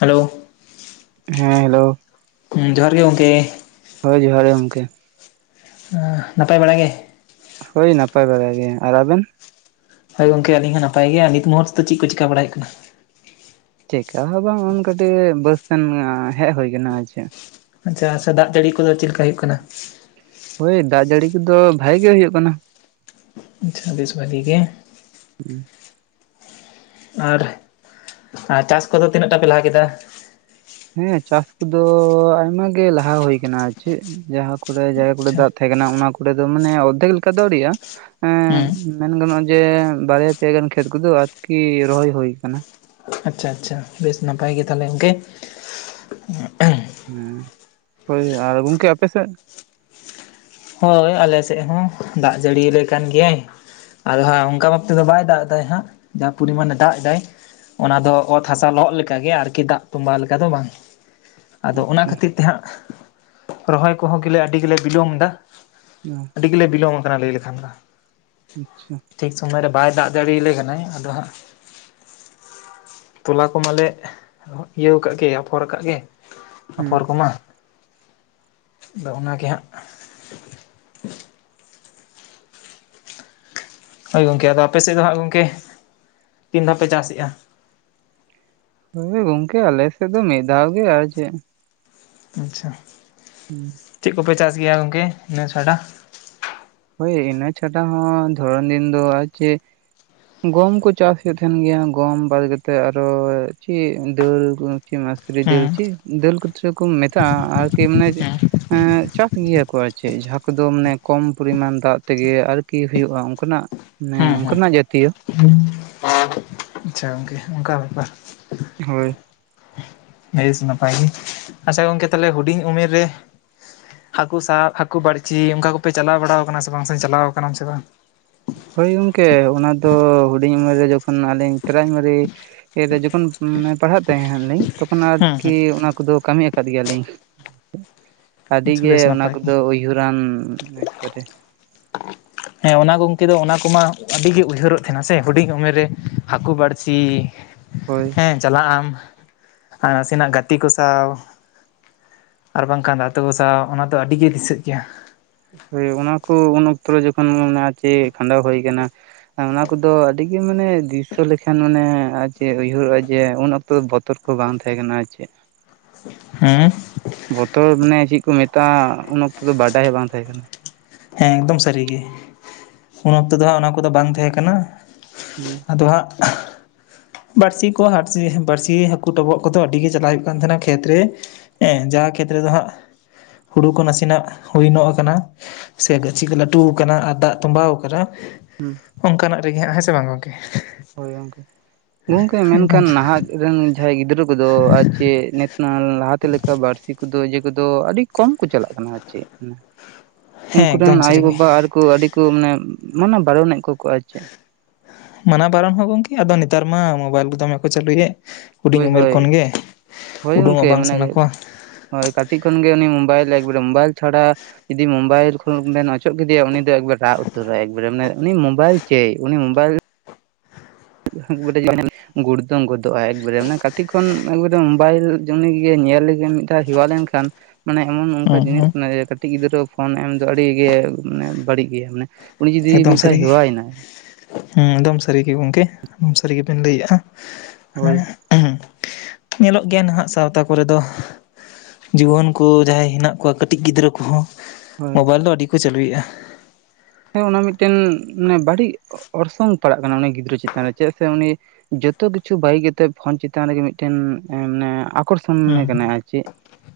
Hello ᱦᱮᱸ hello ᱦᱮᱸ ᱡᱚᱦᱟᱨ ᱜᱮ ᱜᱚᱝᱠᱮ᱾ ᱦᱳᱭ ᱡᱚᱦᱟᱨ ᱜᱮ ᱜᱚᱢᱠᱮ᱾ ᱟᱸᱜ ᱱᱟᱯᱟᱭ ᱵᱟᱲᱟ ᱜᱮ? ᱦᱳᱭ ᱱᱟᱯᱟᱭ ᱵᱟᱲᱟ ᱜᱮ᱾ ᱟᱨ ᱟᱵᱮᱱ? ᱦᱳᱭ ᱜᱚᱝᱠᱮ ᱟᱹᱞᱤᱧ ᱦᱚᱸ ᱱᱟᱯᱟᱭ ᱜᱮᱭᱟ ᱱᱤᱛ ᱢᱚᱦᱩᱨ ᱛᱮᱫ ᱪᱮᱫ ᱠᱚ ᱪᱮᱠᱟ ᱵᱟᱲᱟᱭ ᱦᱩᱭᱩᱜ ᱠᱟᱱᱟ? ᱪᱮᱠᱟ ᱦᱚᱸ ᱵᱟᱝ ᱠᱟᱹᱴᱤᱡ ᱵᱟᱥ ᱥᱮᱱ ᱦᱮᱡ ᱦᱩᱭ ᱟᱠᱟᱱᱟ, ᱟᱨ ᱪᱮᱫ᱾ ᱟᱪᱪᱷᱟ ᱥᱮ ᱫᱟᱜ ᱡᱟᱹᱲᱤ ᱠᱚᱫᱚ ᱪᱮᱫ ᱞᱮᱠᱟ ᱦᱩᱭᱩᱜ ᱠᱟᱱᱟ? ᱦᱳᱭ ᱫᱟᱜ ᱡᱟᱹᱲᱤ ᱠᱚᱫᱚ ᱵᱷᱟᱜᱤ ᱜᱮ ᱦᱩᱭᱩᱜ ᱠᱟᱱᱟ᱾ [unintelligible] ᱪᱷᱟᱵᱤᱥ ᱵᱟᱡᱮ ᱜᱮ᱾ [unintelligible] ᱟᱨ ᱟᱨ ᱪᱟᱥ ᱠᱚᱫᱚ ᱛᱤᱱᱟᱹᱜ ᱴᱟ ᱯᱮ ᱞᱟᱦᱟ ᱠᱮᱫᱟ? ᱦᱮᱸ ᱪᱟᱥ ᱠᱚᱫᱚ ᱟᱭᱢᱟ ᱜᱮ ᱞᱟᱦᱟ ᱦᱩᱭ ᱟᱠᱟᱱᱟ᱾ ᱟᱨ ᱪᱮᱫ? ᱡᱟᱦᱟᱸ ᱠᱚᱨᱮ ᱡᱟᱭᱜᱟ ᱠᱚᱨᱮ ᱟᱪᱪᱷᱟ ᱫᱟᱜ ᱛᱟᱦᱮᱸ ᱠᱟᱱᱟ ᱚᱱᱟ ᱠᱚᱨᱮ ᱫᱚ ᱢᱟᱱᱮ ᱚᱨᱫᱷᱮᱠ ᱞᱮᱠᱟ ᱫᱚ ᱟᱹᱣᱨᱮᱭᱟᱜᱼᱟ᱾ ᱦᱮᱸ ᱦᱩᱸ ᱢᱮᱱ ᱜᱟᱱᱚᱜᱼᱟ ᱡᱮ ᱵᱟᱨᱭᱟ ᱯᱮᱭᱟ ᱜᱟᱱ ᱠᱷᱮᱛ ᱠᱚᱫᱚ ᱟᱨᱠᱤ ᱨᱚᱦᱚᱭ ᱦᱩᱭ ᱟᱠᱟᱱᱟ᱾ ᱟᱪᱪᱷᱟ ᱟᱪᱪᱷᱟ ᱵᱮᱥ ᱱᱟᱯᱟᱭ ᱜᱮ ᱛᱟᱦᱚᱞᱮ ᱜᱚᱝᱠᱮ᱾ [unintelligible] ᱦᱩᱸ, ᱦᱳᱭ ᱟᱨ ᱜᱚᱝᱠᱮ ᱟᱯᱮ ᱥᱮᱫ? ᱦᱳᱭ ᱟᱞᱮᱥᱮᱫ ᱦᱚᱸ ᱫᱟᱜ ᱡᱟᱹᱲᱤᱭᱟᱞᱮ ᱠᱟᱱ ᱜᱮᱭᱟᱭ᱾ ᱟᱫᱚ ᱦᱟᱸᱜ ᱚᱱᱠᱟ ᱵᱟᱷᱟᱵ ᱛᱮᱫᱚ ᱵᱟᱭ ᱫᱟᱜ ᱮᱫᱟ ᱦᱟᱸᱜ ᱡᱟᱦᱟᱸ ᱯᱚᱨᱤᱢᱟᱱᱮ ᱫᱟᱜ ᱫᱟᱭ᱾ ᱚᱱᱟ ᱫᱚ ᱚᱛ ᱦᱟᱥᱟ ᱞᱚᱦᱚᱫ ᱞᱮᱠᱟ ᱜᱮ ᱟᱨᱠᱤ ᱫᱟᱜ ᱛᱚᱵᱟ ᱞᱮᱠᱟ ᱫᱚ ᱵᱟᱝ᱾ ᱟᱫᱚ ᱚᱱᱟ ᱟᱪᱪᱷᱟ ᱠᱷᱟᱹᱛᱤᱨ ᱛᱮ ᱦᱟᱸᱜ ᱨᱚᱦᱚᱭ ᱠᱚᱦᱚᱸ ᱜᱮᱞᱮ ᱟᱹᱰᱤ ᱜᱮᱞᱮ ᱵᱤᱞᱚᱢ ᱮᱫᱟ᱾ [inaudible] ᱟᱹᱰᱤ ᱜᱮᱞᱮ ᱵᱤᱞᱚᱢ ᱟᱠᱟᱱᱟ ᱞᱟᱹᱭ ᱞᱮᱠᱷᱟᱱ ᱫᱚ᱾ ᱟᱪᱪᱷᱟ᱾ ᱴᱷᱤᱠ ᱥᱳᱢᱚᱭᱨᱮ ᱵᱟᱭ ᱫᱟᱜ ᱫᱟᱲᱮᱭᱟᱞᱮ ᱠᱟᱱᱟᱭ᱾ ᱟᱫᱚ ᱦᱟᱸᱜ ᱛᱚᱞᱟ ᱠᱚᱢᱟᱞᱮ ᱤᱭᱟᱹᱣ ᱠᱟᱜ ᱜᱮ ᱟᱯᱷᱚᱨ ᱟᱠᱟᱫ ᱜᱮ᱾ ᱦᱮᱸ ᱟᱯᱷᱚᱨ ᱠᱚᱢᱟ, ᱟᱫᱚ ᱚᱱᱟ ᱜᱮ ᱦᱟᱸᱜ ᱦᱳᱭ ᱜᱚᱢᱠᱮ ᱟᱫᱚ ᱟᱯᱮᱥᱮᱫ ᱫᱚ ᱦᱟᱸᱜ ᱜᱚᱢᱠᱮ ᱛᱤᱱ ᱫᱷᱟᱣ ᱯᱮ ᱪᱟᱥᱮᱫᱼᱟ? ᱦᱳᱭ ᱜᱚᱝᱠᱮ ᱟᱞᱮᱥᱮᱫ ᱫᱚ ᱢᱤᱫ ᱫᱷᱟᱣ ᱜᱮ ᱟᱨ ᱪᱮᱫ? ᱟᱪᱪᱷᱟ᱾ ᱦᱩᱸ᱾ ᱪᱮᱫ ᱠᱚᱯᱮ ᱪᱟᱥ ᱜᱮᱭᱟ ᱜᱚᱢᱠᱮ ᱤᱱᱟᱹ ᱪᱷᱟᱰᱟ? ᱦᱳᱭ ᱤᱱᱟᱹ ᱪᱷᱟᱰᱟ ᱦᱚᱸ ᱫᱷᱚᱨᱚᱱ ᱫᱤᱱ ᱫᱚ ᱟᱨ ᱪᱮᱫ ᱜᱚᱢ ᱠᱚ ᱪᱟᱥ ᱦᱩᱭᱩᱜ ᱛᱟᱦᱮᱱ ᱜᱮᱭᱟ᱾ ᱜᱚᱢ ᱵᱟᱫᱠᱟᱛᱮ ᱟᱨᱚ ᱪᱮᱫ ᱫᱟᱹᱞ ᱪᱮᱫ ᱢᱩᱥᱨᱤ ᱫᱟᱹᱞ ᱦᱩᱸ ᱪᱮᱫ ᱫᱟᱹᱞ ᱠᱚᱪᱚ ᱠᱚ ᱢᱮᱛᱟᱜᱼᱟ ᱟᱨᱠᱤ ᱢᱟᱱᱮ ᱮᱸ ᱪᱟᱥ ᱜᱮᱭᱟ ᱠᱚ ᱟᱨ ᱪᱮᱫ ᱡᱟᱦᱟᱸ ᱠᱚᱫᱚ ᱢᱟᱱᱮ ᱠᱚᱢ ᱯᱚᱨᱤᱢᱟᱱ ᱫᱟᱜ ᱛᱮᱜᱮ ᱟᱨᱠᱤ ᱦᱩᱭᱩᱜᱼᱟ ᱚᱱᱠᱟᱱᱟᱜ ᱢᱟᱱᱮ ᱦᱩᱸ ᱦᱩᱸ ᱚᱱᱠᱟᱱᱟᱜ ᱡᱟᱛᱤᱭᱚ᱾ ᱟᱪᱪᱷᱟ ᱜᱚᱝᱠᱮ ᱚᱱᱠᱟ ᱵᱮᱯᱟᱨ᱾ ᱦᱳᱭ᱾ ᱵᱮᱥ ᱱᱟᱯᱟᱭ ᱜᱮ᱾ ᱟᱪᱪᱷᱟ ᱜᱚᱝᱠᱮ ᱛᱟᱦᱚᱞᱮ ᱦᱩᱰᱤᱧ ᱩᱢᱮᱨ ᱨᱮ ᱦᱟᱹᱠᱩ ᱥᱟᱵ, ᱦᱟᱹᱠᱩ ᱵᱟᱹᱲᱪᱤ ᱚᱱᱠᱟ ᱠᱚᱯᱮ ᱪᱟᱞᱟᱣ ᱵᱟᱲᱟ ᱟᱠᱟᱱᱟ ᱥᱮ ᱵᱟᱝ ᱥᱮᱢ ᱪᱟᱞᱟᱣ ᱟᱠᱟᱱᱟᱢ ᱥᱮ ᱵᱟᱝ? ᱦᱳᱭ ᱜᱚᱝᱠᱮ ᱚᱱᱟ ᱫᱚ ᱦᱩᱰᱤᱧ ᱩᱢᱮᱨ ᱨᱮ ᱡᱚᱠᱷᱚᱱ ᱟᱹᱞᱤᱧ ᱯᱨᱮᱨᱟᱭᱢᱟᱨᱤ [unintelligible] ᱨᱮ ᱡᱚᱠᱷᱚᱱ ᱯᱟᱲᱦᱟᱜ ᱛᱟᱦᱮᱸᱱ ᱦᱟᱸᱜ ᱞᱤᱧ ᱛᱚᱠᱷᱚᱱ ᱦᱩᱸ ᱦᱩᱸ ᱟᱨᱠᱤ ᱚᱱᱟ ᱠᱚᱫᱚ ᱠᱟᱹᱢᱤ ᱟᱠᱟᱫ ᱜᱮᱭᱟᱞᱤᱧ᱾ ᱟᱹᱰᱤ ᱟᱪᱪᱷᱟ ᱜᱮ ᱵᱮᱥ ᱚᱱᱟ ᱱᱟᱯᱟᱭ ᱜᱮ ᱠᱚᱫᱚ ᱩᱭᱦᱩᱨᱟᱱ ᱮᱠᱟᱨᱮ᱾ ᱦᱮᱸ ᱚᱱᱟ ᱜᱚᱢᱠᱮ ᱫᱚ ᱚᱱᱟ ᱠᱚᱢᱟ ᱟᱹᱰᱤᱜᱮ ᱩᱭᱦᱟᱹᱨᱚᱜ ᱛᱟᱦᱮᱱᱟ ᱥᱮ ᱦᱩᱰᱤᱧ ᱩᱢᱮᱨ ᱨᱮ ᱦᱟᱹᱠᱩ ᱵᱟᱹᱲᱥᱤ, [inaudible] ᱦᱳᱭ᱾ ᱦᱮᱸ ᱪᱟᱞᱟᱜ ᱟᱢ ᱟᱨ ᱱᱟᱥᱮᱱᱟᱜ ᱜᱟᱛᱮ ᱠᱚ ᱥᱟᱶ᱾ ᱟᱨ ᱵᱟᱝᱠᱷᱟᱱ [unintelligible] ᱥᱟᱶ ᱚᱱᱟ ᱫᱚ ᱟᱹᱰᱤᱜᱮ ᱫᱤᱥᱟᱹᱜ ᱜᱮᱭᱟ᱾ ᱦᱳᱭ ᱚᱱᱟ ᱠᱚ ᱩᱱ ᱚᱠᱛᱚ ᱨᱮ ᱡᱚᱠᱷᱚᱱ ᱢᱚᱱᱟ ᱟᱨ ᱪᱮᱫ ᱠᱷᱟᱸᱰᱟᱣ ᱦᱩᱭ ᱠᱟᱱᱟ᱾ ᱟᱨ ᱚᱱᱟ ᱠᱚᱫᱚ ᱟᱹᱰᱤ ᱜᱮ ᱢᱟᱱᱮ ᱫᱨᱥᱟᱹ ᱞᱮᱠᱷᱟᱱ ᱢᱟᱱᱮ ᱟᱨ ᱪᱮᱫ ᱩᱭᱦᱟᱹᱨᱚᱜᱼᱟ ᱡᱮ ᱩᱱ ᱚᱠᱛ ᱛᱚ ᱫᱚ ᱵᱚᱛᱚᱨ ᱠᱚ ᱵᱟᱝ ᱛᱟᱦᱮᱸ ᱠᱟᱱᱟ ᱟᱨ ᱪᱮᱫ᱾ ᱦᱮᱸ? ᱵᱚᱛᱚᱨ ᱢᱟᱱᱮ ᱪᱮᱫ ᱠᱚ ᱢᱮᱛᱟᱜᱼᱟ, ᱩᱱ ᱚᱠᱛᱚ ᱫᱚ ᱵᱟᱰᱟᱭ ᱵᱟᱝ ᱛᱟᱦᱮᱸ ᱠᱟᱱᱟ᱾ ᱦᱮᱸ ᱮᱠᱫᱚᱢ ᱥᱟᱹᱨᱤ ᱜᱮ ᱩᱱ ᱚᱠᱛᱚ ᱫᱚ ᱦᱟᱜ ᱚᱱᱟ ᱠᱚᱫᱚ ᱵᱟᱝ ᱛᱟᱦᱮᱸ ᱠᱟᱱᱟ᱾ ᱦᱮᱸ᱾ ᱟᱫᱚ ᱦᱟᱜ ᱵᱟᱹᱲᱥᱤ ᱠᱚ ᱟᱨ ᱪᱮᱫ ᱵᱟᱹᱲᱥᱤ ᱦᱟᱹᱠᱩ ᱰᱚᱵᱚᱜ ᱠᱚᱫᱚ ᱟᱹᱰᱤ ᱜᱮ ᱪᱟᱞᱟᱜ ᱦᱩᱭᱩᱜ ᱠᱟᱱ ᱛᱟᱦᱮᱱᱟ ᱠᱷᱮᱛ ᱨᱮ᱾ ᱦᱮᱸ ᱡᱟᱦᱟᱸ ᱠᱷᱮᱛᱨᱮ ᱫᱚ ᱦᱟᱸᱜ ᱦᱩᱲᱩ ᱠᱚ ᱱᱟᱥᱮᱱᱟᱜ ᱦᱩᱭ ᱱᱚᱜ ᱟᱠᱟᱱᱟ᱾ ᱥᱮ ᱜᱟᱹᱪᱷᱤ ᱠᱚ ᱞᱟᱹᱴᱩᱣ ᱟᱠᱟᱱᱟ ᱟᱨ ᱫᱟᱜ ᱛᱚᱸᱵᱟᱣ ᱟᱠᱟᱱᱟ᱾ ᱦᱩᱸ᱾ ᱚᱱᱠᱟᱱᱟᱜ ᱨᱮᱜᱮ ᱦᱟᱸᱜ ᱦᱮᱸ ᱥᱮ ᱵᱟᱝ ᱜᱚᱢᱠᱮ᱾ ᱦᱳᱭ ᱜᱚᱝᱠᱮ᱾ ᱜᱚᱝᱠᱮ ᱢᱮᱱᱠᱷᱟᱱ ᱱᱟᱦᱟᱜ ᱨᱮᱱ ᱡᱟᱦᱟᱸᱭ ᱜᱤᱫᱽᱨᱟᱹ ᱠᱚᱫᱚ ᱟᱡ ᱪᱮᱫ ᱱᱮᱛ ᱱᱟᱞ ᱞᱟᱦᱟᱛᱮ ᱞᱮᱠᱟ ᱵᱟᱹᱲᱥᱤ ᱠᱚᱫᱚ ᱤᱭᱟᱹ ᱠᱚᱫᱚ ᱟᱹᱰᱤ ᱠᱚᱢ ᱠᱚ ᱪᱟᱞᱟᱜ ᱠᱟᱱᱟ ᱟᱨ ᱪᱮᱫ᱾ ᱦᱮᱸ ᱩᱱᱠᱩᱨᱮᱱ ᱮᱠᱫᱚᱢ ᱟᱭᱳ ᱥᱟᱹᱨᱤᱜᱮ ᱵᱟᱵᱟ ᱟᱨᱠᱩ ᱟᱹᱰᱤ ᱠᱚ ᱢᱟᱱᱮ ᱢᱟᱱᱟ ᱵᱟᱨᱚᱱᱮᱫ ᱠᱚᱣᱟ ᱠᱚ ᱟᱨ ᱪᱮᱫ᱾ ᱢᱟᱱᱟ ᱵᱟᱨᱚᱱ ᱦᱚᱸ ᱜᱚᱝᱠᱮ ᱟᱫᱚ ᱱᱮᱛᱟᱨ ᱢᱟ ᱢᱳᱵᱟᱭᱤᱞ ᱠᱚ ᱫᱚᱢᱮ ᱠᱚ ᱪᱟᱹᱞᱩᱭᱮᱫ᱾ ᱦᱩᱰᱤᱧ ᱦᱳᱭ ᱩᱢᱮᱨ ᱦᱳᱭ ᱠᱷᱚᱱ ᱜᱮ᱾ ᱦᱳᱭ ᱩᱰᱩᱝᱚᱜ ᱜᱚᱝᱠᱮ ᱵᱟᱝ ᱥᱟᱱᱟ ᱢᱟᱱᱮ ᱠᱚᱣᱟ᱾ ᱦᱳᱭ᱾ ᱠᱟᱹᱴᱤᱡ ᱠᱷᱚᱱ ᱜᱮ ᱩᱱᱤ ᱢᱳᱵᱟᱭᱤᱞ ᱮᱠᱵᱟᱨᱮ ᱢᱳᱵᱟᱭᱤᱞ ᱪᱷᱟᱲᱟ ᱡᱩᱫᱤ ᱢᱳᱵᱟᱭᱤᱞ ᱠᱷᱚᱱ ᱵᱮᱱ ᱚᱪᱚᱜ ᱠᱮᱫᱮᱭᱟ ᱩᱱᱤ ᱫᱚ ᱮᱠᱵᱟᱨ ᱨᱟᱜ ᱩᱛᱟᱹᱨᱟᱭ ᱮᱠᱵᱟᱨᱮ ᱢᱟᱱᱮ ᱩᱱᱤ ᱢᱳᱵᱟᱭᱤᱞ ᱪᱟᱹᱭ, ᱩᱱᱤ ᱢᱳᱵᱟᱭᱤᱞ [unintelligible] ᱜᱩᱲᱫᱟᱢ ᱜᱚᱫᱚ-ᱟᱭ ᱮᱠᱵᱟᱨᱮ ᱢᱟᱱᱮ ᱠᱟᱹᱴᱤᱡ ᱠᱷᱚᱱ ᱮᱠᱵᱟᱨᱮ ᱢᱳᱵᱟᱭᱤᱞ ᱡᱮ ᱩᱱᱤ ᱜᱮ ᱧᱮᱞ ᱞᱮᱜᱮ ᱢᱤᱫ ᱫᱷᱟᱣ ᱦᱮᱣᱟ ᱞᱮᱱᱠᱷᱟᱱ ᱢᱟᱱᱮ ᱮᱢᱚᱱ ᱚᱱᱠᱟ ᱦᱩᱸ ᱡᱤᱱᱤᱥ ᱦᱩᱸ ᱠᱟᱱᱟ ᱡᱮ ᱠᱟᱹᱴᱤᱡ ᱜᱤᱫᱽᱨᱟᱹ ᱯᱷᱳᱱ ᱮᱢ ᱫᱚ ᱟᱹᱰᱤ ᱜᱮ ᱢᱟᱱᱮ ᱵᱟᱹᱲᱤᱡ ᱜᱮᱭᱟ ᱢᱟᱱᱮ᱾ ᱩᱱᱤ ᱡᱩᱫᱤ ᱮᱠᱫᱚᱢ ᱢᱤᱫ ᱫᱷᱟᱣ ᱥᱟᱹᱨᱤ ᱜᱮ᱾ ᱦᱮᱣᱟᱭᱮᱱᱟᱭ ᱦᱮᱸ ᱮᱠᱫᱚᱢ ᱥᱟᱹᱨᱤᱜᱮ ᱜᱚᱢᱠᱮ, ᱮᱠᱫᱚᱢ ᱥᱟᱹᱨᱤ ᱜᱮᱵᱮᱱ ᱞᱟᱹᱭᱮᱜᱼᱟ ᱦᱳᱭ ᱦᱮᱸ᱾ ᱧᱮᱞᱚᱜ ᱜᱮᱭᱟ ᱱᱟᱦᱟᱜ ᱥᱟᱶᱛᱟ ᱠᱚᱨᱮ ᱫᱚ᱾ ᱡᱩᱣᱟᱹᱱ ᱠᱚ ᱡᱟᱦᱟᱸᱭ ᱦᱮᱱᱟᱜ ᱠᱚᱣᱟ ᱠᱟᱹᱴᱤᱡ ᱜᱤᱫᱽᱨᱟᱹ ᱠᱚᱦᱚᱸ ᱦᱳᱭ ᱢᱳᱵᱟᱭᱤᱞ ᱫᱚ ᱟᱹᱰᱤ ᱠᱚ ᱪᱟᱹᱞᱩᱭᱮᱫᱼᱟ᱾ ᱦᱮᱸ ᱚᱱᱟ ᱢᱤᱫᱴᱮᱱ ᱢᱟᱱᱮ ᱵᱟᱹᱲᱤᱡ ᱚᱨᱥᱚᱝ ᱯᱟᱲᱟᱜ ᱠᱟᱱᱟ ᱩᱱᱤ ᱜᱤᱫᱽᱨᱟᱹ ᱪᱮᱛᱟᱱ ᱨᱮ ᱪᱮᱫᱟᱜ ᱥᱮ ᱩᱱᱤ ᱡᱚᱛᱚ ᱠᱤᱪᱷᱩ ᱵᱟᱹᱜᱤ ᱠᱟᱛᱮᱜ ᱯᱷᱳᱱ ᱪᱮᱛᱟᱱ ᱨᱮᱜᱮ ᱢᱤᱫᱴᱮᱱ ᱮᱸ ᱢᱟᱱᱮ ᱟᱠᱚᱨᱥᱚᱱ ᱮᱢ ᱮᱢᱟᱭ ᱦᱩᱸ ᱠᱟᱱᱟ ᱟᱨ ᱪᱮᱫ᱾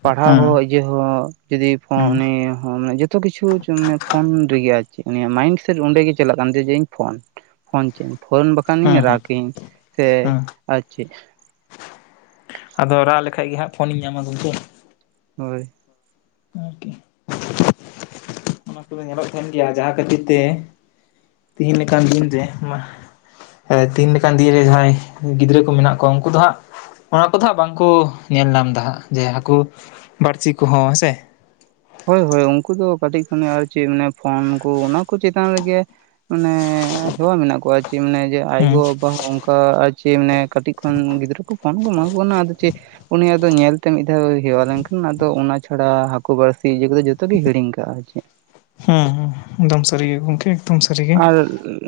ᱯᱟᱲᱦᱟᱣ ᱦᱩᱸ ᱦᱚᱸ ᱡᱮᱦᱚᱸ ᱡᱩᱫᱤᱣ ᱯᱷᱳ ᱦᱩᱸ ᱩᱱᱤ ᱦᱚᱸ ᱢᱟᱱᱮ ᱡᱚᱛᱚ ᱠᱤᱪᱷᱩ ᱢᱟᱱᱮ ᱯᱷᱳᱱ ᱨᱮᱜᱮ ᱟᱨ ᱪᱮᱫ ᱩᱱᱤᱭᱟᱜ ᱢᱟᱭᱤᱱᱰᱥᱴ ᱚᱸᱰᱮ ᱜᱮ ᱪᱟᱞᱟᱜ ᱠᱟᱱ ᱛᱟᱭᱟ ᱡᱮ ᱤᱧ ᱯᱷᱳᱱ ᱯᱷᱳᱱ ᱪᱟᱹᱭ᱾ ᱯᱷᱳᱱ ᱵᱟᱠᱷᱟᱱᱤᱧ ᱦᱩᱸ ᱦᱩᱸ ᱨᱟᱜᱤᱧ ᱥᱮ ᱦᱩᱸ ᱟᱨ ᱪᱮᱫ᱾ ᱟᱫᱚ ᱨᱟᱜ ᱞᱮᱠᱷᱟᱡ ᱜᱮ ᱦᱟᱸᱜ ᱯᱷᱳᱱᱤᱧ ᱧᱟᱢᱟ ᱜᱚᱝᱠᱮ᱾ ᱦᱳᱭ᱾ [unintelligible] ᱚᱱᱟ ᱠᱚᱫᱚ ᱧᱮᱞᱚᱜ ᱠᱟᱱ ᱜᱮᱭᱟ᱾ ᱡᱟᱦᱟᱸ ᱠᱷᱟᱹᱛᱤᱨ ᱛᱮ ᱛᱮᱤᱦᱤᱧ ᱞᱮᱠᱟᱱ ᱫᱤᱱ ᱨᱮ ᱢᱟᱦ ᱮ ᱛᱤᱦᱤᱧ ᱞᱮᱠᱟᱱ ᱫᱤᱱ ᱨᱮ ᱡᱟᱦᱟᱸᱭ ᱜᱤᱫᱽᱨᱟᱹ ᱠᱚ ᱢᱮᱱᱟᱜ ᱠᱚᱣᱟ ᱩᱱᱠᱩ ᱫᱚ ᱦᱟᱸᱜ ᱚᱱᱟ ᱠᱚᱫᱚ ᱦᱟᱸᱜ ᱵᱟᱝᱠᱚ ᱧᱮᱞ ᱧᱟᱢ ᱫᱟ ᱦᱟᱸᱜ ᱡᱮ ᱦᱟᱹᱠᱩ ᱵᱟᱹᱲᱥᱤ ᱠᱚᱦᱚᱸ ᱦᱮᱸᱥᱮ᱾ ᱦᱳᱭ ᱦᱳᱭ ᱩᱱᱠᱩ ᱫᱚ ᱠᱟᱹᱴᱤᱡ ᱠᱷᱚᱱᱮ ᱟᱨ ᱪᱮᱫ ᱯᱷᱳᱱ ᱠᱚ ᱚᱱᱟ ᱠᱚ ᱪᱮᱛᱟᱱ ᱨᱮᱜᱮ ᱢᱟᱱᱮ ᱦᱮᱣᱟ ᱢᱮᱱᱟᱜ ᱠᱚᱣᱟ ᱪᱮᱫ ᱢᱟᱱᱮ ᱡᱮ ᱟᱡ ᱦᱩᱸ ᱜᱚ-ᱵᱟᱵᱟ ᱦᱚᱸ ᱚᱱᱠᱟ ᱟᱨ ᱪᱮᱫ ᱢᱟᱱᱮ ᱠᱟᱹᱴᱤᱡ ᱠᱷᱚᱱ ᱜᱤᱫᱽᱨᱟᱹ ᱠᱚ ᱯᱷᱳᱱ ᱠᱚ ᱮᱢᱟ ᱠᱚ ᱠᱟᱱᱟ ᱟᱫᱚ ᱪᱮᱫ ᱩᱱᱤ ᱟᱫᱚ ᱧᱮᱞᱛᱮ ᱢᱤᱫ ᱫᱷᱟᱣ ᱦᱮᱣᱟ ᱞᱮᱱᱠᱷᱟᱱ ᱟᱫᱚ ᱚᱱᱟ ᱪᱷᱟᱲᱟ ᱦᱟᱹᱠᱩ ᱵᱟᱲᱥᱤ ᱛᱤ ᱤᱭᱟᱹ ᱠᱚᱫᱚ ᱡᱚᱛᱚ ᱜᱮ ᱦᱤᱲᱤᱧᱠᱟᱜᱼᱟᱭ ᱟᱨ ᱪᱮᱫ᱾ ᱦᱩᱸ ᱦᱩᱸ᱾ ᱮᱠᱫᱚᱢ ᱥᱟᱹᱨᱤ ᱜᱮ ᱜᱚᱢᱠᱮ᱾ ᱟᱨ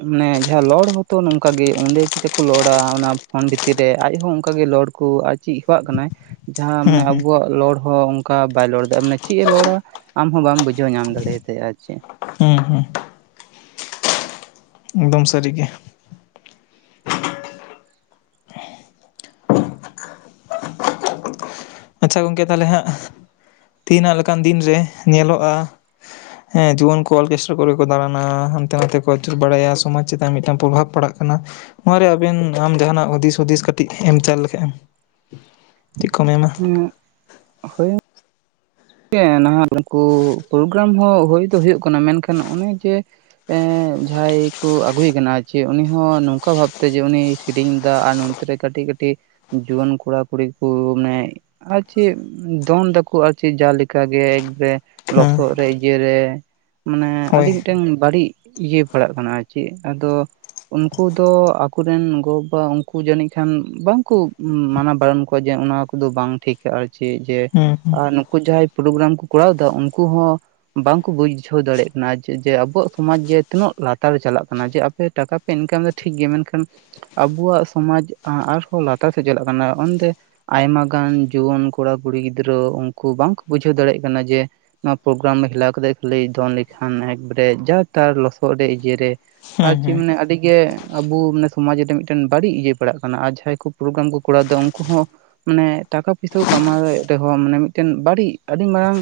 ᱢᱟᱱᱮ ᱡᱟᱦᱟᱸ ᱞᱚᱲ ᱦᱚᱛᱚ ᱱᱚᱝᱠᱟᱜᱮ, ᱚᱸᱰᱮ ᱪᱤᱠᱟ ᱠᱚ ᱞᱚᱲᱟ ᱚᱱᱟ ᱯᱷᱳᱱ ᱵᱷᱤᱛᱤᱨ ᱨᱮ ᱟᱡ ᱦᱚᱸ ᱚᱱᱠᱟᱜᱮ ᱞᱚᱲ ᱠᱚ ᱟᱡ ᱪᱤᱫ ᱦᱮᱣᱟᱜ ᱠᱚᱱᱟᱭ ᱡᱟᱦᱟᱸ ᱦᱩᱸ ᱢᱟᱱᱮ ᱦᱩᱸ ᱟᱵᱚᱣᱟᱜ ᱞᱚᱲ ᱦᱚ ᱚᱱᱠᱟ ᱵᱟᱭ ᱨᱚᱲ ᱫᱟ ᱢᱟᱱᱮ ᱪᱮᱫ ᱮ ᱞᱚᱲᱟ ᱟᱢᱦᱚᱸ ᱵᱟᱢ ᱵᱩᱡᱷᱟᱹᱣ ᱧᱟᱢ ᱫᱟᱲᱮᱭᱟᱛᱟᱭᱟ ᱟᱨ ᱪᱮᱫ᱾ ᱦᱮᱸ ᱦᱮᱸ᱾ ᱮᱠᱫᱚᱢ ᱥᱟᱹᱨᱤ ᱜᱮ᱾ ᱟᱪᱷᱟ ᱜᱚᱝᱠᱮ ᱛᱟᱦᱚᱞᱮ ᱦᱟᱸᱜ ᱛᱤᱦᱤᱱᱟᱜ ᱞᱮᱠᱟᱱ ᱫᱤᱱᱨᱮ ᱧᱮᱞᱚᱜᱼᱟ ᱦᱮᱸ ᱡᱩᱣᱟᱹᱱ ᱠᱚ ᱚᱨᱠᱮᱥᱴᱟᱨ ᱠᱚᱨᱮ ᱠᱚ ᱰᱟᱲᱟᱱᱟ, ᱦᱟᱱᱛᱮ ᱱᱟᱛᱮ ᱠᱚ ᱟᱹᱪᱩᱨ ᱵᱟᱲᱟᱭᱟ, ᱥᱚᱢᱟᱡᱽ ᱪᱮᱛᱟᱱ ᱢᱤᱫᱴᱟᱝ ᱯᱨᱚᱵᱷᱟᱵᱽ ᱯᱟᱲᱟᱜ ᱠᱟᱱᱟ ᱱᱚᱣᱟᱨᱮ ᱟᱵᱮᱱ ᱟᱢ ᱡᱟᱦᱟᱱᱟᱜ ᱦᱩᱫᱤᱥ ᱦᱩᱫᱤᱥ ᱠᱟᱹᱴᱤᱡ ᱮᱢ ᱪᱟᱞ ᱞᱮᱠᱷᱟᱱᱡ ᱮᱢ [unintelligible] [inaudible] ᱦᱳᱭ ᱱᱟᱦᱟᱜ ᱩᱱᱠᱩ ᱯᱨᱳᱜᱨᱟᱢ ᱦᱚᱸ ᱦᱩᱭ ᱫᱚ ᱦᱩᱭᱩᱜ ᱠᱟᱱᱟ ᱢᱮᱱᱠᱷᱟᱱ ᱩᱱᱮ ᱡᱮ ᱮᱸ ᱡᱟᱦᱟᱸᱭ ᱠᱚ ᱟᱹᱜᱩᱭᱮ ᱠᱟᱱᱟ ᱟᱨ ᱪᱮ ᱩᱱᱤᱦᱚᱸ ᱱᱚᱝᱠᱟ ᱵᱷᱟᱵᱛᱮ ᱡᱮ ᱩᱱᱤ ᱥᱤᱨᱤᱧᱡ ᱫᱟ ᱟᱨ ᱱᱚᱝ ᱨᱮ ᱠᱟᱹᱴᱤᱡ ᱠᱟᱹᱴᱤᱡ ᱡᱩᱣᱟᱹᱱ ᱠᱚᱲᱟ ᱠᱩᱲᱤ ᱠᱚ ᱢᱟᱱᱮ ᱟᱨ ᱪᱮᱫ ᱫᱚᱱ ᱫᱟᱠᱩ ᱟᱨ ᱪᱮᱫ ᱡᱟᱸᱦᱟ ᱞᱮᱠᱟ ᱜᱮ ᱡᱮ ᱦᱮᱸ ᱞᱚᱥᱚᱫ ᱨᱮ ᱤᱭᱟᱹ ᱨᱮ ᱢᱟᱱᱮ ᱦᱳᱭ ᱟᱰᱤ ᱢᱤᱫᱴᱟᱝ ᱵᱟᱲᱤᱡ ᱤᱭᱟᱹ ᱯᱟᱲᱟᱜ ᱠᱟᱱᱟ ᱟᱨ ᱪᱤᱱ ᱟᱫᱚ ᱩᱱᱠᱩ ᱫᱚ ᱟᱠᱚᱨᱮᱱ ᱜᱚᱵᱟᱵᱟ ᱩᱱᱠᱩ ᱡᱟᱹᱱᱤᱡ ᱠᱷᱟᱱ ᱵᱟᱝᱠᱚ ᱢᱟᱱᱟ ᱵᱟᱨᱚᱱ ᱠᱚᱣᱟ ᱡᱮ ᱦᱚᱜ-ᱚᱱᱟ ᱠᱚ ᱠᱚᱫᱚ ᱵᱟᱝ ᱴᱷᱤᱠᱟ ᱟᱨ ᱪᱮᱫ ᱡᱮ ᱦᱩᱸ ᱦᱩᱸ ᱟᱨ ᱱᱩᱠᱩ ᱡᱟᱦᱟᱸᱭ ᱯᱨᱳᱜᱨᱟᱢ ᱠᱚ ᱠᱚᱨᱟᱣ ᱰᱟ ᱩᱱᱠᱩ ᱦᱚᱸ ᱵᱟᱝᱠᱚ ᱵᱩᱡᱷᱟᱹᱣ ᱫᱟᱲᱮᱭᱟᱜ ᱠᱟᱱᱟ ᱡᱮ ᱡᱮ ᱟᱵᱚᱣᱟᱜ ᱥᱚᱢᱟᱡ ᱡᱮ ᱛᱤᱱᱟᱹᱜ ᱞᱟᱛᱟᱨ ᱪᱟᱞᱟᱜ ᱠᱟᱱᱟ, ᱡᱮ ᱟᱯᱮ ᱴᱟᱠᱟ ᱯᱮ ᱤᱱᱠᱟᱢ ᱫᱟ ᱴᱷᱤᱠ ᱜᱮᱭᱟ ᱢᱮᱱᱠᱷᱟᱱ ᱟᱵᱩᱣᱟᱜ ᱥᱚᱢᱟᱡ ᱟᱨᱦᱚᱸ ᱞᱟᱛᱟᱨ ᱥᱮᱡ ᱪᱟᱞᱟᱜ ᱠᱟᱱᱟ, ᱩᱱᱫᱚ ᱟᱭᱢᱟ ᱜᱟᱱ ᱡᱩᱣᱟᱹᱱ ᱠᱚᱲᱟ ᱠᱩᱲᱤ ᱜᱤᱫᱽᱨᱟᱹ ᱩᱱᱠᱩ ᱵᱟᱝᱠᱚ ᱵᱩᱡᱷᱟᱹᱣ ᱫᱟᱲᱮᱜ ᱠᱟᱱᱟ ᱡᱮ ᱱᱚᱣᱟ ᱯᱨᱳᱜᱨᱟᱢ ᱨᱮ ᱦᱮᱞᱟᱣ ᱠᱟᱛᱮ ᱠᱷᱟᱹᱞᱤ ᱫᱚᱱ ᱞᱮᱠᱷᱟᱱ ᱮᱠᱵᱟᱨᱮ ᱡᱟ ᱛᱟᱨ ᱞᱚᱥᱚᱫ ᱨᱮ ᱤᱭᱟᱹᱨᱮ ᱟᱨ ᱦᱩᱸ ᱪᱮᱫ ᱦᱩᱸ ᱢᱟᱱᱮ ᱟᱹᱰᱤ ᱜᱮ ᱟᱵᱚ ᱢᱟᱱᱮ ᱥᱚᱢᱟᱡ ᱨᱮ ᱢᱤᱫᱴᱮᱱ ᱵᱟᱹᱲᱤᱡ ᱤᱭᱟᱹ ᱯᱟᱲᱟᱜ ᱠᱟᱱᱟ ᱟᱨ ᱡᱟᱦᱟᱸᱭ ᱠᱩ ᱯᱨᱳᱜᱨᱟᱢ ᱠᱚ ᱠᱚᱨᱟᱣ ᱫᱟ ᱩᱱᱠᱩ ᱦᱚᱸ ᱢᱟᱱᱮ ᱴᱟᱠᱟ ᱯᱚᱭᱥᱟ ᱠᱚ ᱠᱟᱢᱟᱣᱮᱫ ᱨᱮᱦᱚᱸ ᱢᱟᱱᱮ ᱢᱤᱫᱴᱮᱱ ᱵᱟᱲᱤᱡ ᱟᱹᱰᱤ ᱢᱟᱨᱟᱝ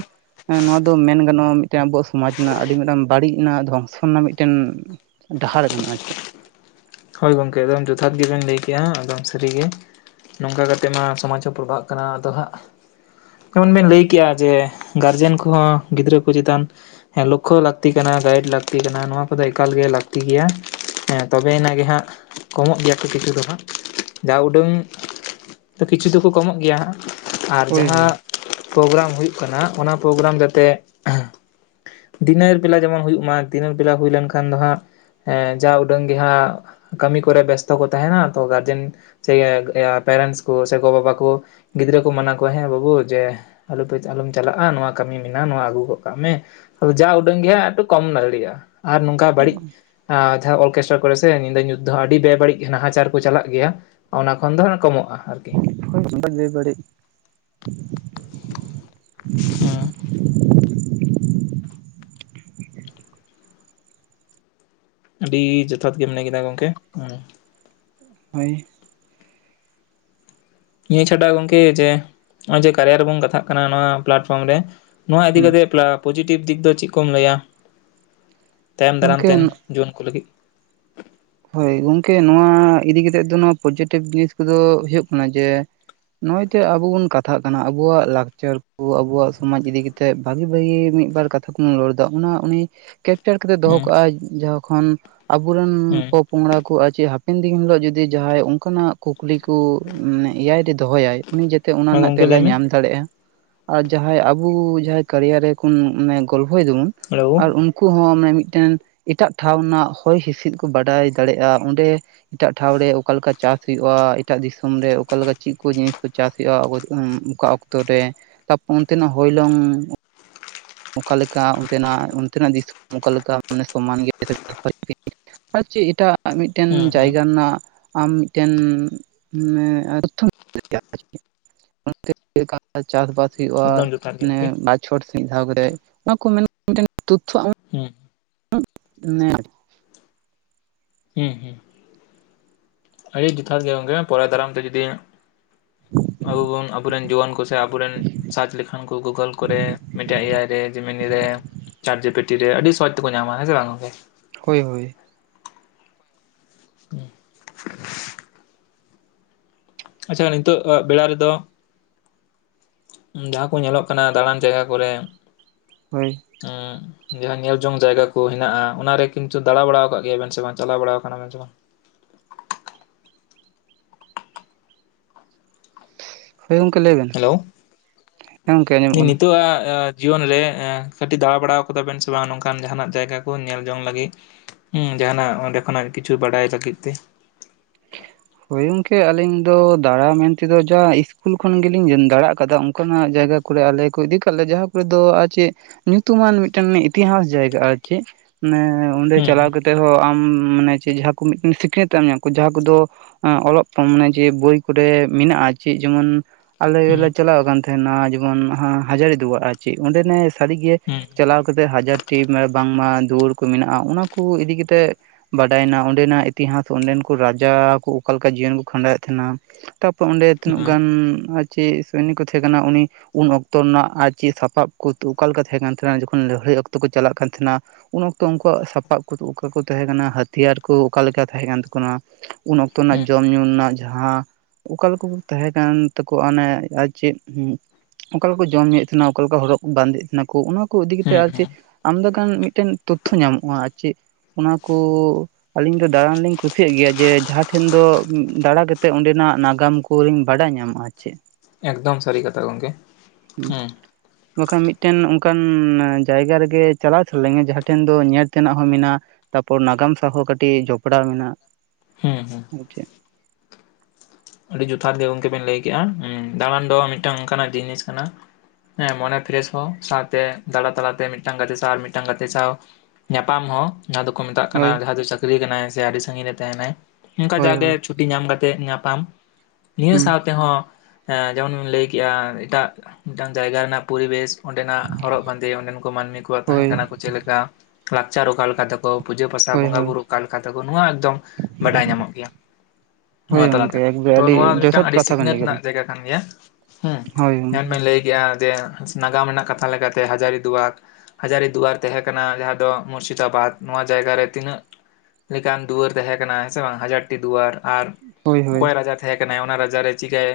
ᱮᱸ ᱱᱚᱣᱟ ᱫᱚ ᱢᱮᱱ ᱜᱟᱱᱚᱜ-ᱟ ᱢᱤᱫᱮᱱ ᱟᱵᱚᱣᱟᱜ ᱥᱚᱢᱟᱡ ᱨᱮᱱᱟᱜ ᱟᱹᱰᱤ ᱢᱤᱫᱴᱟᱝ ᱵᱟᱹᱲᱤᱡ ᱨᱮᱱᱟᱜ ᱫᱷᱚᱝᱥᱚ ᱨᱮᱱᱟᱜ ᱢᱤᱫᱴᱮᱱ ᱰᱟᱦᱟᱨ ᱠᱟᱱᱟ ᱟᱨ ᱪᱮᱫ᱾ ᱦᱳᱭ ᱜᱚᱝᱠᱮ ᱮᱠᱫᱚᱢ ᱡᱚᱛᱷᱟᱛ ᱜᱤᱵᱮᱱ ᱞᱟᱹᱭ ᱠᱮᱜ-ᱟ ᱮᱠᱫᱚᱢ ᱥᱟᱹᱨᱤ ᱜᱮ᱾ ᱱᱚᱝᱠᱟ ᱠᱟᱛᱮᱫ ᱢᱟ ᱥᱚᱢᱟᱡᱽ ᱦᱚᱸ ᱯᱨᱚᱵᱷᱟᱜ ᱠᱟᱱᱟ ᱟᱫᱚ ᱦᱟᱸᱜ᱾ ᱡᱮᱢᱚᱱ ᱵᱮᱱ ᱞᱟᱹᱭ ᱠᱮᱜ-ᱟ ᱡᱮ ᱜᱟᱨᱡᱮᱱ ᱠᱚᱦᱚᱸ ᱜᱤᱫᱽᱨᱟᱹ ᱠᱚ ᱪᱮᱛᱟᱱ ᱦᱮᱸ, ᱞᱳᱠᱷᱳ ᱞᱟᱹᱠᱛᱤ ᱠᱟᱱᱟ ᱜᱟᱭᱤᱰ ᱞᱟᱹᱠᱛᱤ ᱠᱟᱱᱟ ᱱᱚᱣᱟ ᱠᱚᱫᱚ ᱮᱠᱟᱞ ᱜᱮ ᱞᱟᱹᱠᱛᱤ ᱜᱮᱭᱟ, ᱦᱮᱸ ᱛᱚᱵᱮᱱᱟᱜ ᱜᱮ ᱦᱟᱸᱜ ᱠᱚᱢᱚᱜ ᱜᱮᱭᱟ ᱠᱚ ᱠᱤᱪᱷᱩ ᱫᱚ ᱦᱟᱸᱜ, ᱡᱟ ᱩᱰᱟᱹᱝ ᱛᱚ ᱠᱤᱪᱷᱩ ᱫᱚᱠᱚ ᱠᱚᱢᱚᱜ ᱜᱮᱭᱟ ᱦᱟᱸᱜ, ᱟᱨ ᱦᱳᱭ ᱦᱳᱭ ᱡᱟᱦᱟᱸ ᱯᱨᱳᱜᱨᱟᱢ ᱦᱩᱭᱩᱜ ᱠᱟᱱᱟ ᱚᱱᱟ ᱯᱨᱳᱜᱨᱟᱢ ᱡᱟᱛᱮ ᱫᱤᱱᱮᱨ ᱵᱮᱞᱟ ᱡᱮᱢᱚᱱ ᱦᱩᱭᱩᱜ ᱢᱟ ᱫᱤᱱᱟᱹᱨ ᱵᱮᱞᱟ ᱦᱩᱭ ᱞᱮᱱᱠᱷᱟᱱ ᱫᱚ ᱦᱟᱸᱜ᱾ ᱮᱸ ᱡᱟ ᱩᱰᱟᱹᱝ ᱜᱮ ᱦᱟᱸᱜ ᱠᱟᱢᱤ ᱠᱚᱨᱮ ᱵᱮᱥᱛᱚ ᱠᱚ ᱛᱟᱦᱮᱱᱟ, ᱛᱚ ᱜᱟᱨᱡᱮᱱ ᱥᱮᱭᱮ ᱯᱮᱨᱮᱱᱴᱥ ᱠᱚ ᱥᱮ ᱜᱚ ᱵᱟᱵᱟ ᱠᱩ ᱜᱤᱫᱽᱨᱟᱹ ᱠᱩ ᱢᱟᱱᱟ ᱠᱚᱣᱟ, ᱦᱮᱸ ᱵᱟᱹᱵᱩ ᱡᱮ ᱟᱞᱚᱯᱮ ᱟᱞᱚᱢ ᱪᱟᱞᱟᱜ-ᱟ ᱱᱚᱣᱟ ᱠᱟᱹᱢᱤ ᱢᱮᱱᱟᱜ-ᱟ ᱱᱚᱣᱟ ᱟᱹᱜᱩ ᱜᱚᱫ ᱠᱟᱜ ᱢᱮ᱾ ᱩ ᱡᱟ ᱩᱰᱟᱹᱝ ᱜᱮ ᱟᱫᱚ ᱠᱚᱢ ᱫᱟᱲᱤᱭᱟᱜ-ᱟ᱾ ᱟᱨ ᱱᱚᱝᱠᱟ ᱵᱟᱲᱤᱡ ᱡᱟᱦᱟᱸ ᱚᱨᱠᱮᱥᱴᱨᱟ ᱠᱚᱨᱮ ᱥᱮ ᱧᱤᱫᱟᱹ ᱧᱩᱛ ᱡᱟᱦᱟᱸ ᱟᱹᱰᱤ ᱡᱟᱭᱜᱟ ᱨᱮᱜᱮ ᱱᱟᱦᱟᱪᱟᱨ ᱠᱚ ᱪᱟᱞᱟᱜ ᱜᱮᱭᱟ, ᱚᱱᱟ ᱠᱷᱚᱱ ᱫᱚ ᱠᱚᱢᱚᱜ-ᱟ ᱟᱨᱠᱤ᱾ ᱦᱳᱭ ᱚᱱᱠᱟᱱ ᱵᱮᱵᱟᱹᱲᱤᱡ᱾ ᱦᱩᱸ᱾ ᱟᱹᱰᱤ ᱡᱚᱛᱷᱟᱛ ᱜᱮᱢ ᱞᱟᱹᱭ ᱠᱮᱫᱟ ᱜᱚᱝᱠᱮ, ᱦᱩᱸ᱾ ᱦᱳᱭ᱾ ᱱᱤᱭᱟᱹ ᱪᱷᱟᱰᱟ ᱜᱚᱝᱠᱮ ᱡᱮ ᱱᱚᱣᱟ ᱡᱮ ᱠᱟᱨᱭᱟ ᱨᱮᱵᱚᱱ ᱠᱟᱛᱷᱟᱜ ᱠᱟᱱᱟ ᱱᱚᱣᱟ ᱯᱞᱟᱴᱯᱷᱨᱚᱢ ᱨᱮ᱾ ᱱᱚᱣᱟ ᱤᱫᱤ ᱦᱩᱸ ᱠᱟᱛᱮᱜ ᱯᱞᱟ ᱯᱚᱡᱮᱴᱤᱵᱽ ᱫᱤᱠ ᱫᱚ ᱪᱮᱫ ᱠᱚᱢ ᱞᱟᱹᱭᱟ ᱛᱟᱭᱚᱢ ᱫᱟᱨᱟᱢ ᱜᱚᱝᱠᱮ ᱛᱮ᱾ ᱡᱩᱣᱟᱹᱱ ᱠᱩ ᱞᱟᱹᱜᱤᱫ᱾ ᱦᱳᱭ ᱜᱚᱝᱠᱮ ᱱᱚᱣᱟ ᱤᱫᱤ ᱠᱟᱛᱮᱜ ᱫᱚ ᱱᱚᱣᱟ ᱯᱚᱡᱮᱴᱤᱵᱷ ᱡᱤᱱᱤᱥ ᱠᱚᱫᱚ ᱦᱳᱭᱳᱜ ᱠᱟᱱᱟ ᱡᱮ ᱱᱚᱜ-ᱚᱭ ᱡᱮ ᱟᱵᱩ ᱵᱩᱱ ᱠᱟᱛᱷᱟᱜ ᱠᱟᱱᱟ, ᱟᱵᱩᱣᱟᱜ ᱞᱟᱠᱪᱟᱨ ᱠᱚ ᱟᱵᱩᱣᱟᱜ ᱥᱚᱢᱟᱡᱽ ᱤᱫᱤ ᱠᱟᱛᱮ᱾ ᱵᱷᱟᱜᱤ ᱵᱷᱟᱜᱤ ᱢᱤᱫᱵᱟᱨ ᱠᱟᱛᱷᱟ ᱠᱚᱵᱚᱱ ᱨᱚᱲ ᱮᱫᱟ, ᱚᱱᱟ ᱩᱱᱤ ᱠᱮᱯᱪᱟᱨ ᱠᱟᱛᱮᱜ ᱫᱚᱦᱚ ᱦᱩᱸ ᱠᱟᱜ-ᱟᱭ ᱡᱟᱦᱟ ᱠᱷᱚᱱᱚ ᱟᱵᱚᱨᱮᱱ ᱦᱩᱸ ᱯᱚᱝᱲᱟ ᱠᱚ ᱟᱨ ᱪᱮ ᱦᱟᱯᱮᱱ ᱫᱤᱱ ᱦᱤᱞᱳᱜ ᱡᱩᱫᱤ ᱡᱟᱦᱟᱸᱭ ᱚᱱᱠᱟᱱᱟᱜ ᱠᱩᱠᱞᱤ ᱠᱚ ᱢᱟᱱᱮ ᱮᱭᱟᱭ ᱨᱮ ᱫᱚᱦᱚᱭᱟᱭ᱾ ᱩᱱᱤ ᱡᱟᱛᱮ ᱚᱱᱟ ᱦᱮᱸ ᱨᱮᱱᱟᱜ ᱜᱚᱝᱠᱮ ᱞᱟᱹᱭ ᱛᱮᱞᱟ ᱢᱮ ᱧᱟᱢ ᱫᱟᱲᱮᱜ-ᱟ᱾ ᱟᱨ ᱡᱟᱦᱟᱸ ᱟᱵᱩ ᱠᱟᱨᱤᱭᱟᱨ ᱨᱮ ᱠᱩᱱ ᱢᱟᱱᱮ ᱜᱚᱞᱯᱷᱚᱭ ᱫᱟᱵᱚᱱ ᱦᱮᱞᱳ ᱟᱨ ᱩᱱ ᱠᱩ ᱦᱚᱸ ᱡᱮ ᱢᱤᱫᱴᱮᱱ ᱮᱴᱟᱜ ᱴᱷᱟᱶ ᱨᱮᱱᱟᱜ ᱦᱚᱭ ᱦᱤᱸᱥᱤᱫ ᱠᱚ ᱵᱟᱰᱟᱭ ᱫᱟᱲᱮᱭᱟᱜ-ᱟ, ᱚᱸᱰᱮ ᱮᱴᱟᱜ ᱴᱷᱟᱶ ᱨᱮ ᱚᱠᱟᱞᱮᱠᱟ ᱪᱟᱥ ᱦᱩᱭᱩᱜ-ᱟ, ᱮᱴᱟᱜ ᱫᱤᱥᱚᱢ ᱨᱮ ᱚᱠᱟᱞᱮᱠᱟ ᱪᱮᱫ ᱠᱚ ᱡᱤᱱᱤᱥ ᱠᱚ ᱪᱟᱥ ᱦᱩᱭᱩᱜ-ᱟ, ᱚᱠᱟ ᱚᱠ ᱚᱠᱛᱚ ᱨᱮ ᱛᱟᱯᱚᱨ ᱚᱱᱛᱮᱱᱟᱜ ᱦᱚᱭᱞᱚᱝ ᱚᱠᱟᱮᱠᱟ ᱚᱱᱛᱮᱱᱟᱜ ᱚᱱᱛᱮᱱᱟᱜ ᱫᱤᱥᱚᱢ ᱚᱠᱟ ᱞᱮᱠᱟᱮ ᱢᱟᱱᱮ ᱥᱚᱢᱟᱱ ᱜᱮ [inaudible] ᱟᱨ ᱪᱮᱫ ᱮᱴᱟᱜ ᱢᱤᱫᱴᱮᱱ ᱦᱩᱸ ᱦᱩᱸ ᱡᱟᱭᱜᱟ ᱨᱮᱱᱟᱜ ᱟᱢ ᱢᱤᱫᱴᱮᱱ ᱢᱟᱱᱮ [unintelligible] ᱪᱮᱫᱠᱟ ᱪᱟᱥ ᱵᱟᱥ ᱦᱩᱭᱩᱜᱭᱼᱟ ᱮᱠᱫᱚᱢ ᱡᱚᱛᱷᱟᱛ ᱜᱮ ᱚᱱᱮ ᱜᱚᱝᱠᱮ ᱵᱟᱪᱷᱚᱨ ᱥᱟᱹᱦᱤᱡ᱾ ᱫᱷᱟᱣ ᱠᱚᱨᱮ ᱱᱚᱭᱟ ᱠᱚ ᱢᱮᱱ [unintelligible] ᱛᱚᱛᱷᱚ ᱟᱢ ᱦᱮᱸ᱾ [unintelligible] ᱦᱮᱸ ᱦᱮᱸ᱾ ᱟᱹᱰᱤ ᱡᱚᱛᱷᱟᱛ ᱜᱮ ᱜᱚᱢᱠᱮ ᱯᱚᱨᱟᱭ ᱫᱟᱨᱟᱢ ᱛᱮ ᱡᱚᱫᱤ ᱟᱵᱚ ᱵᱚᱱ ᱟᱵᱚᱨᱮᱱ ᱡᱩᱣᱟᱹᱱ ᱠᱚ ᱥᱮ ᱥᱮ ᱟᱵᱚᱨᱮᱱ ᱥᱟᱨᱪ ᱞᱮᱠᱷᱟᱱ ᱠᱚ ᱜᱚᱜᱳᱞ ᱠᱚᱨᱮ ᱢᱮᱴᱟ ᱮ ᱟᱭ ᱨᱮ, ᱡᱤᱢᱤᱱᱤ ᱨᱮ, ᱪᱟᱴᱡᱮᱯᱤᱴ ᱴᱤ ᱨᱮ ᱨᱮ ᱟᱹᱰᱤ ᱥᱚᱦᱚᱡᱽ ᱛᱮᱠᱚ ᱧᱟᱢᱟ ᱦᱮᱸ ᱥᱮ ᱵᱟᱝ ᱜᱚᱢᱠᱮ᱾ ᱦᱳᱭ ᱦᱳᱭ᱾ [inaudible] ᱟᱪᱪᱷᱟ ᱱᱤᱛᱚᱜᱼᱟ ᱵᱮᱲᱟ ᱨᱮᱫᱚ ᱡᱟᱦᱟ ᱠᱚ ᱧᱮᱞᱚᱜ ᱠᱟᱱᱟ ᱫᱟᱬᱟᱱ ᱡᱟᱭᱜᱟ ᱠᱚᱨᱮ ᱦᱳᱭ᱾ [inaudible] ᱡᱟᱦᱟᱸ ᱧᱮᱞ ᱡᱚᱝ ᱡᱟᱭᱜᱟ ᱠᱚ ᱦᱮᱱᱟᱜᱼᱟ᱾ ᱚᱱᱟᱨᱮ ᱠᱤᱱᱛᱩ ᱫᱟᱬᱟ ᱵᱟᱲᱟᱣ ᱟᱠᱟᱜ ᱜᱮᱭᱟᱵᱮᱱ ᱥᱮ ᱵᱟᱝ, ᱪᱟᱞᱟᱣ ᱵᱟᱲᱟ ᱟᱠᱟᱱᱟᱵ ᱥᱮ ᱵᱟᱝ? ᱦᱳᱭ ᱜᱚᱢᱠᱮ ᱞᱟᱹᱭ ᱵᱮᱱ᱾ ᱦᱮᱞᱳ᱾ ᱦᱮᱸ ᱜᱚᱝᱠᱮ ᱟᱸᱡᱚᱢᱚᱜ ᱠᱟᱱᱟ ᱱᱤᱛᱚ-ᱟᱜ ᱟ ᱡᱤᱭᱚᱱ ᱨᱮ ᱮᱸ ᱠᱟᱹᱴᱤᱡ ᱫᱟᱬᱟ ᱵᱟᱲᱟᱟᱣ ᱠᱟᱫᱟ ᱵᱮᱱ ᱥᱮ ᱵᱟᱝ ᱱᱚᱝᱠᱟᱱ ᱡᱟᱦᱱᱟᱜ ᱡᱟᱭᱜᱟ ᱠᱚ ᱧᱮᱞ ᱡᱚᱝ ᱞᱟᱹᱜᱤᱫ᱾ ᱦᱮᱸ ᱡᱟᱦᱟᱱᱟᱜ ᱚᱸᱰᱮ ᱠᱷᱚᱱᱟᱜ ᱠᱤᱪᱷᱩ ᱵᱟᱰᱟᱭ ᱞᱟᱹᱜᱤᱫ ᱛᱮ᱾ ᱦᱳᱭ ᱜᱚᱝᱠᱮ ᱟᱞᱤᱧ ᱫᱚ ᱫᱟᱬᱟ ᱢᱮᱱ ᱛᱮᱫᱚ ᱡᱟ ᱤᱥᱠᱩᱞ ᱠᱷᱚᱱ ᱜᱮᱞᱤᱧ ᱫᱟᱬᱟᱜ ᱟᱠᱟᱫᱟ ᱚᱱᱠᱟᱱᱟᱜ ᱡᱟᱭᱜᱟ ᱠᱚᱨᱮ ᱟᱞᱮ ᱠᱚ ᱤᱫᱤ ᱠᱟᱜ ᱞᱮᱭᱟ ᱡᱟᱦᱟᱸ ᱠᱚᱨᱮ ᱫᱚ ᱟᱨ ᱪᱮᱫ, ᱧᱩᱛᱩᱢᱟᱱ ᱢᱤᱫᱴᱮᱱ ᱢᱟᱱᱮ ᱤᱛᱤᱦᱟᱥ ᱡᱟᱭᱜᱟ ᱟᱨ ᱪᱮᱫ᱾ ᱢᱟᱱᱮ ᱚᱸᱰᱮ ᱪᱟᱞᱟᱣ ᱦᱩᱸ ᱠᱟᱛᱮᱜ ᱦᱚᱸ ᱟᱢ ᱢᱟᱱᱮ ᱪᱮ ᱡᱟᱦᱟ ᱠᱚ ᱢᱮᱴᱮᱱ ᱥᱤᱠᱷᱱᱟᱹᱛ-ᱮᱢ ᱧᱟᱢ ᱠᱚ᱾ ᱡᱟᱦᱟ ᱠᱚᱫᱚ ᱮᱸ ᱚᱞᱚᱜ ᱯᱦᱚᱢ ᱢᱟᱱᱮ ᱡᱮ ᱵᱳᱭ ᱠᱚᱨᱮᱜ ᱢᱮᱱᱟᱜᱼᱟ ᱪᱮ ᱡᱮᱢᱚᱱ ᱟᱞᱮ ᱜᱮᱞᱮ ᱦᱩᱸ ᱪᱟᱞᱟᱣ ᱟᱠᱟᱱ ᱛᱟᱦᱮᱱᱟ ᱡᱮᱢᱚᱱ ᱦᱟ-ᱦᱟᱡᱟᱨᱤ ᱫᱩᱣᱟ-ᱜ ᱟᱨ ᱪᱮᱫ ᱚᱸᱰᱮ ᱱᱮᱥ ᱥᱟᱹᱨᱤᱜᱮ ᱦᱩᱸ ᱪᱟᱞᱟᱣ ᱠᱟᱛᱮᱜ ᱦᱟᱡᱟᱨᱴᱤ ᱢᱟᱱᱮ ᱵᱟᱝᱢᱟ ᱫᱩᱣᱟᱹᱨ ᱠᱚ ᱢᱮᱱᱟᱜᱼᱟ ᱚᱱᱟ ᱠᱚ ᱤᱫᱤᱛᱮᱫ ᱵᱟᱰᱟᱭᱱᱟ ᱚᱸᱰᱮᱱᱟᱜ ᱤᱛᱤᱦᱟᱥ, ᱚᱸᱰᱮᱱᱠᱩ ᱨᱟᱡᱟ ᱠᱚ ᱚᱠᱟ ᱞᱮᱠᱟ ᱡᱤᱭᱚᱱ ᱠᱚ ᱠᱷᱟᱸᱰᱟᱣᱮᱫ ᱛᱟᱦᱮᱱᱟ, ᱛᱟᱯᱚᱨ ᱚᱸᱰᱮ ᱦᱩᱸ ᱛᱤᱱᱟᱹᱜ ᱦᱩᱸ ᱜᱟᱱ ᱟᱨ ᱪᱮᱫ ᱥᱚᱭᱱᱤᱠ ᱠᱚ ᱛᱟᱦᱮᱸ ᱠᱟᱱᱟ ᱩᱱᱤ ᱩᱱ ᱚᱠᱛᱚ ᱨᱮᱱᱟᱜ ᱟᱨ ᱪᱮᱫ ᱥᱟᱯᱟᱵ ᱠᱚ ᱛᱚ ᱚᱠᱟᱞᱮᱠᱟ ᱛᱟᱦᱮᱸ ᱠᱟᱱ ᱛᱟᱦᱮᱱᱟ ᱡᱚᱠᱷᱚᱱ ᱞᱟᱹᱲᱦᱟᱹᱭ ᱚᱠᱛᱚ ᱠᱚ ᱪᱟᱞᱟᱼᱜ ᱠᱟᱱ ᱛᱟᱦᱮᱱᱟ ᱩᱱ ᱚᱠᱛᱚ ᱩᱱᱠᱩᱣᱟᱜ ᱥᱟᱯᱟᱵ ᱠᱚ ᱚᱠᱟ ᱠᱚ ᱛᱟᱦᱮᱸ ᱠᱟᱱᱟ, ᱦᱟᱹᱛᱤᱭᱟᱨ ᱠᱚ ᱚᱠᱟᱞᱮᱠᱟ ᱛᱟᱦᱮᱸ ᱠᱟᱱ ᱛᱟᱠᱚᱳᱱᱟ ᱩᱱ ᱚᱠᱛᱚ ᱦᱩᱸ ᱡᱚᱢ ᱧᱩ ᱨᱮᱱᱟᱜ ᱡᱟᱦᱟᱸ ᱚᱠᱟ ᱞᱮᱠᱟ ᱠᱚ ᱛᱟᱦᱮᱸ ᱠᱟᱱ ᱛᱟᱠᱚᱣᱟ ᱚᱱᱮ ᱟᱨ ᱪᱮᱫ᱾ ᱚᱠᱟᱞᱮᱠᱟ ᱠᱚ ᱡᱚᱢ ᱧᱩᱭᱮᱫ ᱛᱟᱦᱮᱱᱟ, ᱚᱠᱟ ᱞᱮᱠᱟ ᱦᱚᱨᱚᱜ ᱵᱟᱸᱫᱮᱜᱮᱫ ᱛᱟᱦᱮᱱᱟ ᱠᱚ ᱚᱱᱟ ᱠᱚ ᱤᱫᱤ ᱠᱟᱛᱮᱫ ᱦᱩᱸ ᱟᱨ ᱪᱮᱫ ᱦᱩᱸ ᱟᱢᱫᱟ ᱜᱟᱱ ᱢᱤᱫᱴᱮᱱ ᱛᱚᱛᱛᱷᱚ ᱧᱟᱢᱚᱜᱼᱟ ᱟᱨ ᱪᱮᱫ᱾ ᱚᱱᱟᱠᱩ ᱟᱞᱤᱧ ᱫᱚ ᱫᱟᱬᱟᱱ ᱞᱤᱧ ᱠᱩᱥᱤᱭᱟᱜ ᱜᱮᱭᱟ ᱡᱮ ᱡᱟᱦᱟᱜ ᱴᱷᱮᱱ ᱫᱚ ᱫᱟᱲᱟ ᱠᱟᱛᱮᱫ ᱚᱸᱰᱮᱱᱟᱜ ᱱᱟᱜᱟᱢ ᱠᱚᱤᱧ ᱵᱟᱰᱟᱭ ᱧᱟᱢᱟ ᱟᱨ ᱪᱮᱫ᱾ ᱮᱠᱫᱚᱢ ᱥᱟᱹᱨᱤ ᱠᱟᱛᱷᱟ ᱜᱚᱢᱠᱮ ᱦᱮᱸᱺ ᱵᱟᱠᱷᱟᱱ ᱢᱤᱫᱴᱮᱱ ᱚᱱᱠᱟᱱ ᱡᱟᱭᱜᱟ ᱨᱮᱜᱮ ᱪᱟᱞᱟᱣ ᱪᱚᱱᱞᱮᱜᱮ ᱡᱟᱦᱟᱸ ᱴᱷᱮᱱ ᱫᱚ ᱧᱮᱞ ᱛᱮᱱᱟᱜ ᱦᱚᱸ ᱢᱮᱱᱟᱜᱼᱟ᱿ ᱛᱟᱯᱚᱨ ᱱᱟᱜᱟᱢ ᱥᱟᱶ ᱦᱚᱸ ᱠᱟᱹᱴᱤᱡ ᱡᱚᱯᱲᱟᱣ ᱢᱮᱱᱟᱜ-ᱟ᱾ ᱦᱩᱸ ᱦᱩᱸ ᱟᱨᱪ ᱪᱮᱫ᱾ ᱟᱹᱰᱤ ᱡᱚᱛᱷᱟᱛ ᱜᱮ ᱜᱚᱢᱠᱮ ᱵᱮᱱ ᱞᱟᱹᱭ ᱠᱮᱫᱮᱜᱼᱟ᱾ ᱩ ᱫᱟᱲᱟᱱ ᱫᱚ ᱢᱤᱫᱴᱟᱝ ᱚᱱᱠᱟᱱᱟᱜ ᱡᱤᱱᱤᱥ ᱠᱟᱱᱟ᱾ ᱦᱮᱸ ᱢᱚᱱᱮ ᱯᱷᱨᱮᱥ ᱦᱚᱸ ᱥᱟᱶᱛᱮ ᱫᱟᱬᱟ ᱛᱟᱞᱟᱛᱮ ᱢᱤᱫᱴᱟᱝ ᱜᱟᱛᱮ ᱥᱟᱶ ᱟᱨ ᱢᱤᱫᱴᱟᱝ ᱜᱟᱛᱮ ᱥᱟᱶ ᱧᱟᱯᱟᱢ ᱦᱚᱸ ᱡᱟᱦᱟᱸ ᱫᱚᱠᱚ ᱢᱮᱛᱟᱜ ᱠᱟᱱᱟ ᱦᱳᱭ ᱡᱟᱦᱟᱸ ᱫᱚ ᱪᱟᱹᱠᱨᱤ ᱠᱟᱱᱟᱭ ᱥᱮ ᱟᱹᱰᱤ ᱥᱟᱺᱟᱹᱜᱤᱧ ᱨᱮ ᱛᱟᱦᱮᱱᱟᱭ᱾ ᱚᱱᱠᱟ ᱦᱳᱭ ᱡᱟ ᱜᱮ ᱦᱳᱭ ᱪᱷᱩᱴᱤ ᱧᱟᱢ ᱠᱟᱛᱮᱫ ᱧᱟᱯᱟᱢ ᱱᱤᱭᱟᱹ ᱦᱩᱸ ᱥᱟᱶ ᱛᱮᱦᱚᱸ ᱡᱮᱢᱚᱱ ᱵᱤᱱ ᱞᱟᱹᱭ ᱠᱮᱫᱮᱜ-ᱟ ᱮᱴᱟᱜ ᱢᱤᱫᱴᱟᱝ ᱡᱟᱭᱜᱟ ᱨᱮᱱᱟᱜ ᱯᱚᱨᱤᱵᱮᱥ ᱚᱸᱰᱮᱱᱟᱜ ᱦᱚᱨᱚᱜ ᱵᱟᱸᱫᱮ ᱚᱸᱰᱮᱱ ᱠᱚ ᱢᱟᱹᱱᱢᱤ ᱠᱚᱣᱟᱜ ᱛᱟᱦᱮᱱ ᱦᱳᱭ ᱠᱟᱱᱟ ᱠᱚ ᱪᱮᱫ ᱞᱮᱠᱟ ᱞᱟᱠᱪᱟᱨ ᱚᱠᱟ ᱞᱮᱠᱟ ᱛᱟᱠᱚ ᱯᱩᱡᱟᱹ ᱯᱟᱥᱟ ᱦᱳᱭ ᱵᱚᱸᱜᱟ ᱦᱳᱭ ᱵᱩᱨᱩᱩᱜ ᱚᱠᱟ ᱞᱮᱠᱟ ᱛᱟᱠᱚ ᱱᱚᱶᱟ ᱮᱠᱫᱚᱢ ᱵᱟᱰᱟᱭ ᱧᱟᱢᱚᱜ ᱜᱮᱭᱟ᱾ ᱦᱳᱭ ᱱᱚᱣᱟ ᱛᱟᱞᱟ ᱜᱚᱝᱠᱮ ᱛᱮᱦᱚᱸ ᱮᱠᱫᱚᱢ, ᱛᱚ ᱱᱚᱣᱟ ᱢᱤᱫᱴᱟᱝ ᱟᱹᱰᱤ ᱥᱤᱠᱷᱱᱟᱹᱛ ᱨᱮᱱᱟᱜ ᱡᱟᱭᱜᱟ ᱠᱟᱱ ᱜᱮᱭᱟ ᱦᱩᱸ ᱦᱳᱭ ᱜᱚᱝᱠᱮ ᱡᱮᱱᱢᱧ ᱞᱟᱹᱭ ᱜᱮᱭᱟ ᱡᱮ ᱱᱟᱜᱟᱢ ᱨᱮᱱᱟᱜ ᱠᱟᱛᱷᱟ ᱞᱮᱠᱟᱛᱮ ᱦᱟᱡᱟᱨᱤ ᱫᱩᱣᱟᱨ᱾ ᱦᱟᱡᱟᱨᱤ ᱫᱩᱣᱟᱨ ᱛᱟᱦᱮᱸ ᱠᱟᱱᱟ ᱡᱟᱦᱟᱸ ᱫᱚ ᱢᱩᱨᱥᱤᱫᱟᱵᱟᱫ ᱱᱚᱣᱟ ᱡᱟᱭᱜᱟᱨ ᱨᱮ ᱛᱤᱱᱟᱹᱜ ᱞᱮᱠᱟᱢ ᱫᱩᱣᱟᱹᱨ ᱛᱟᱦᱮᱸ ᱠᱟᱱᱟ ᱦᱮ ᱥᱮ ᱵᱟᱝ ᱦᱟᱡᱴ ᱴᱤ ᱫᱩᱣᱟᱨ ᱟᱨ ᱦᱳᱭ ᱦᱳᱭ ᱚᱠᱚᱭ ᱨᱟᱡᱟ ᱛᱟᱦᱮᱸ ᱠᱟᱱᱟᱭ ᱚᱱᱟ ᱨᱟᱡ ᱨᱮ ᱪᱤᱠᱟᱹᱭ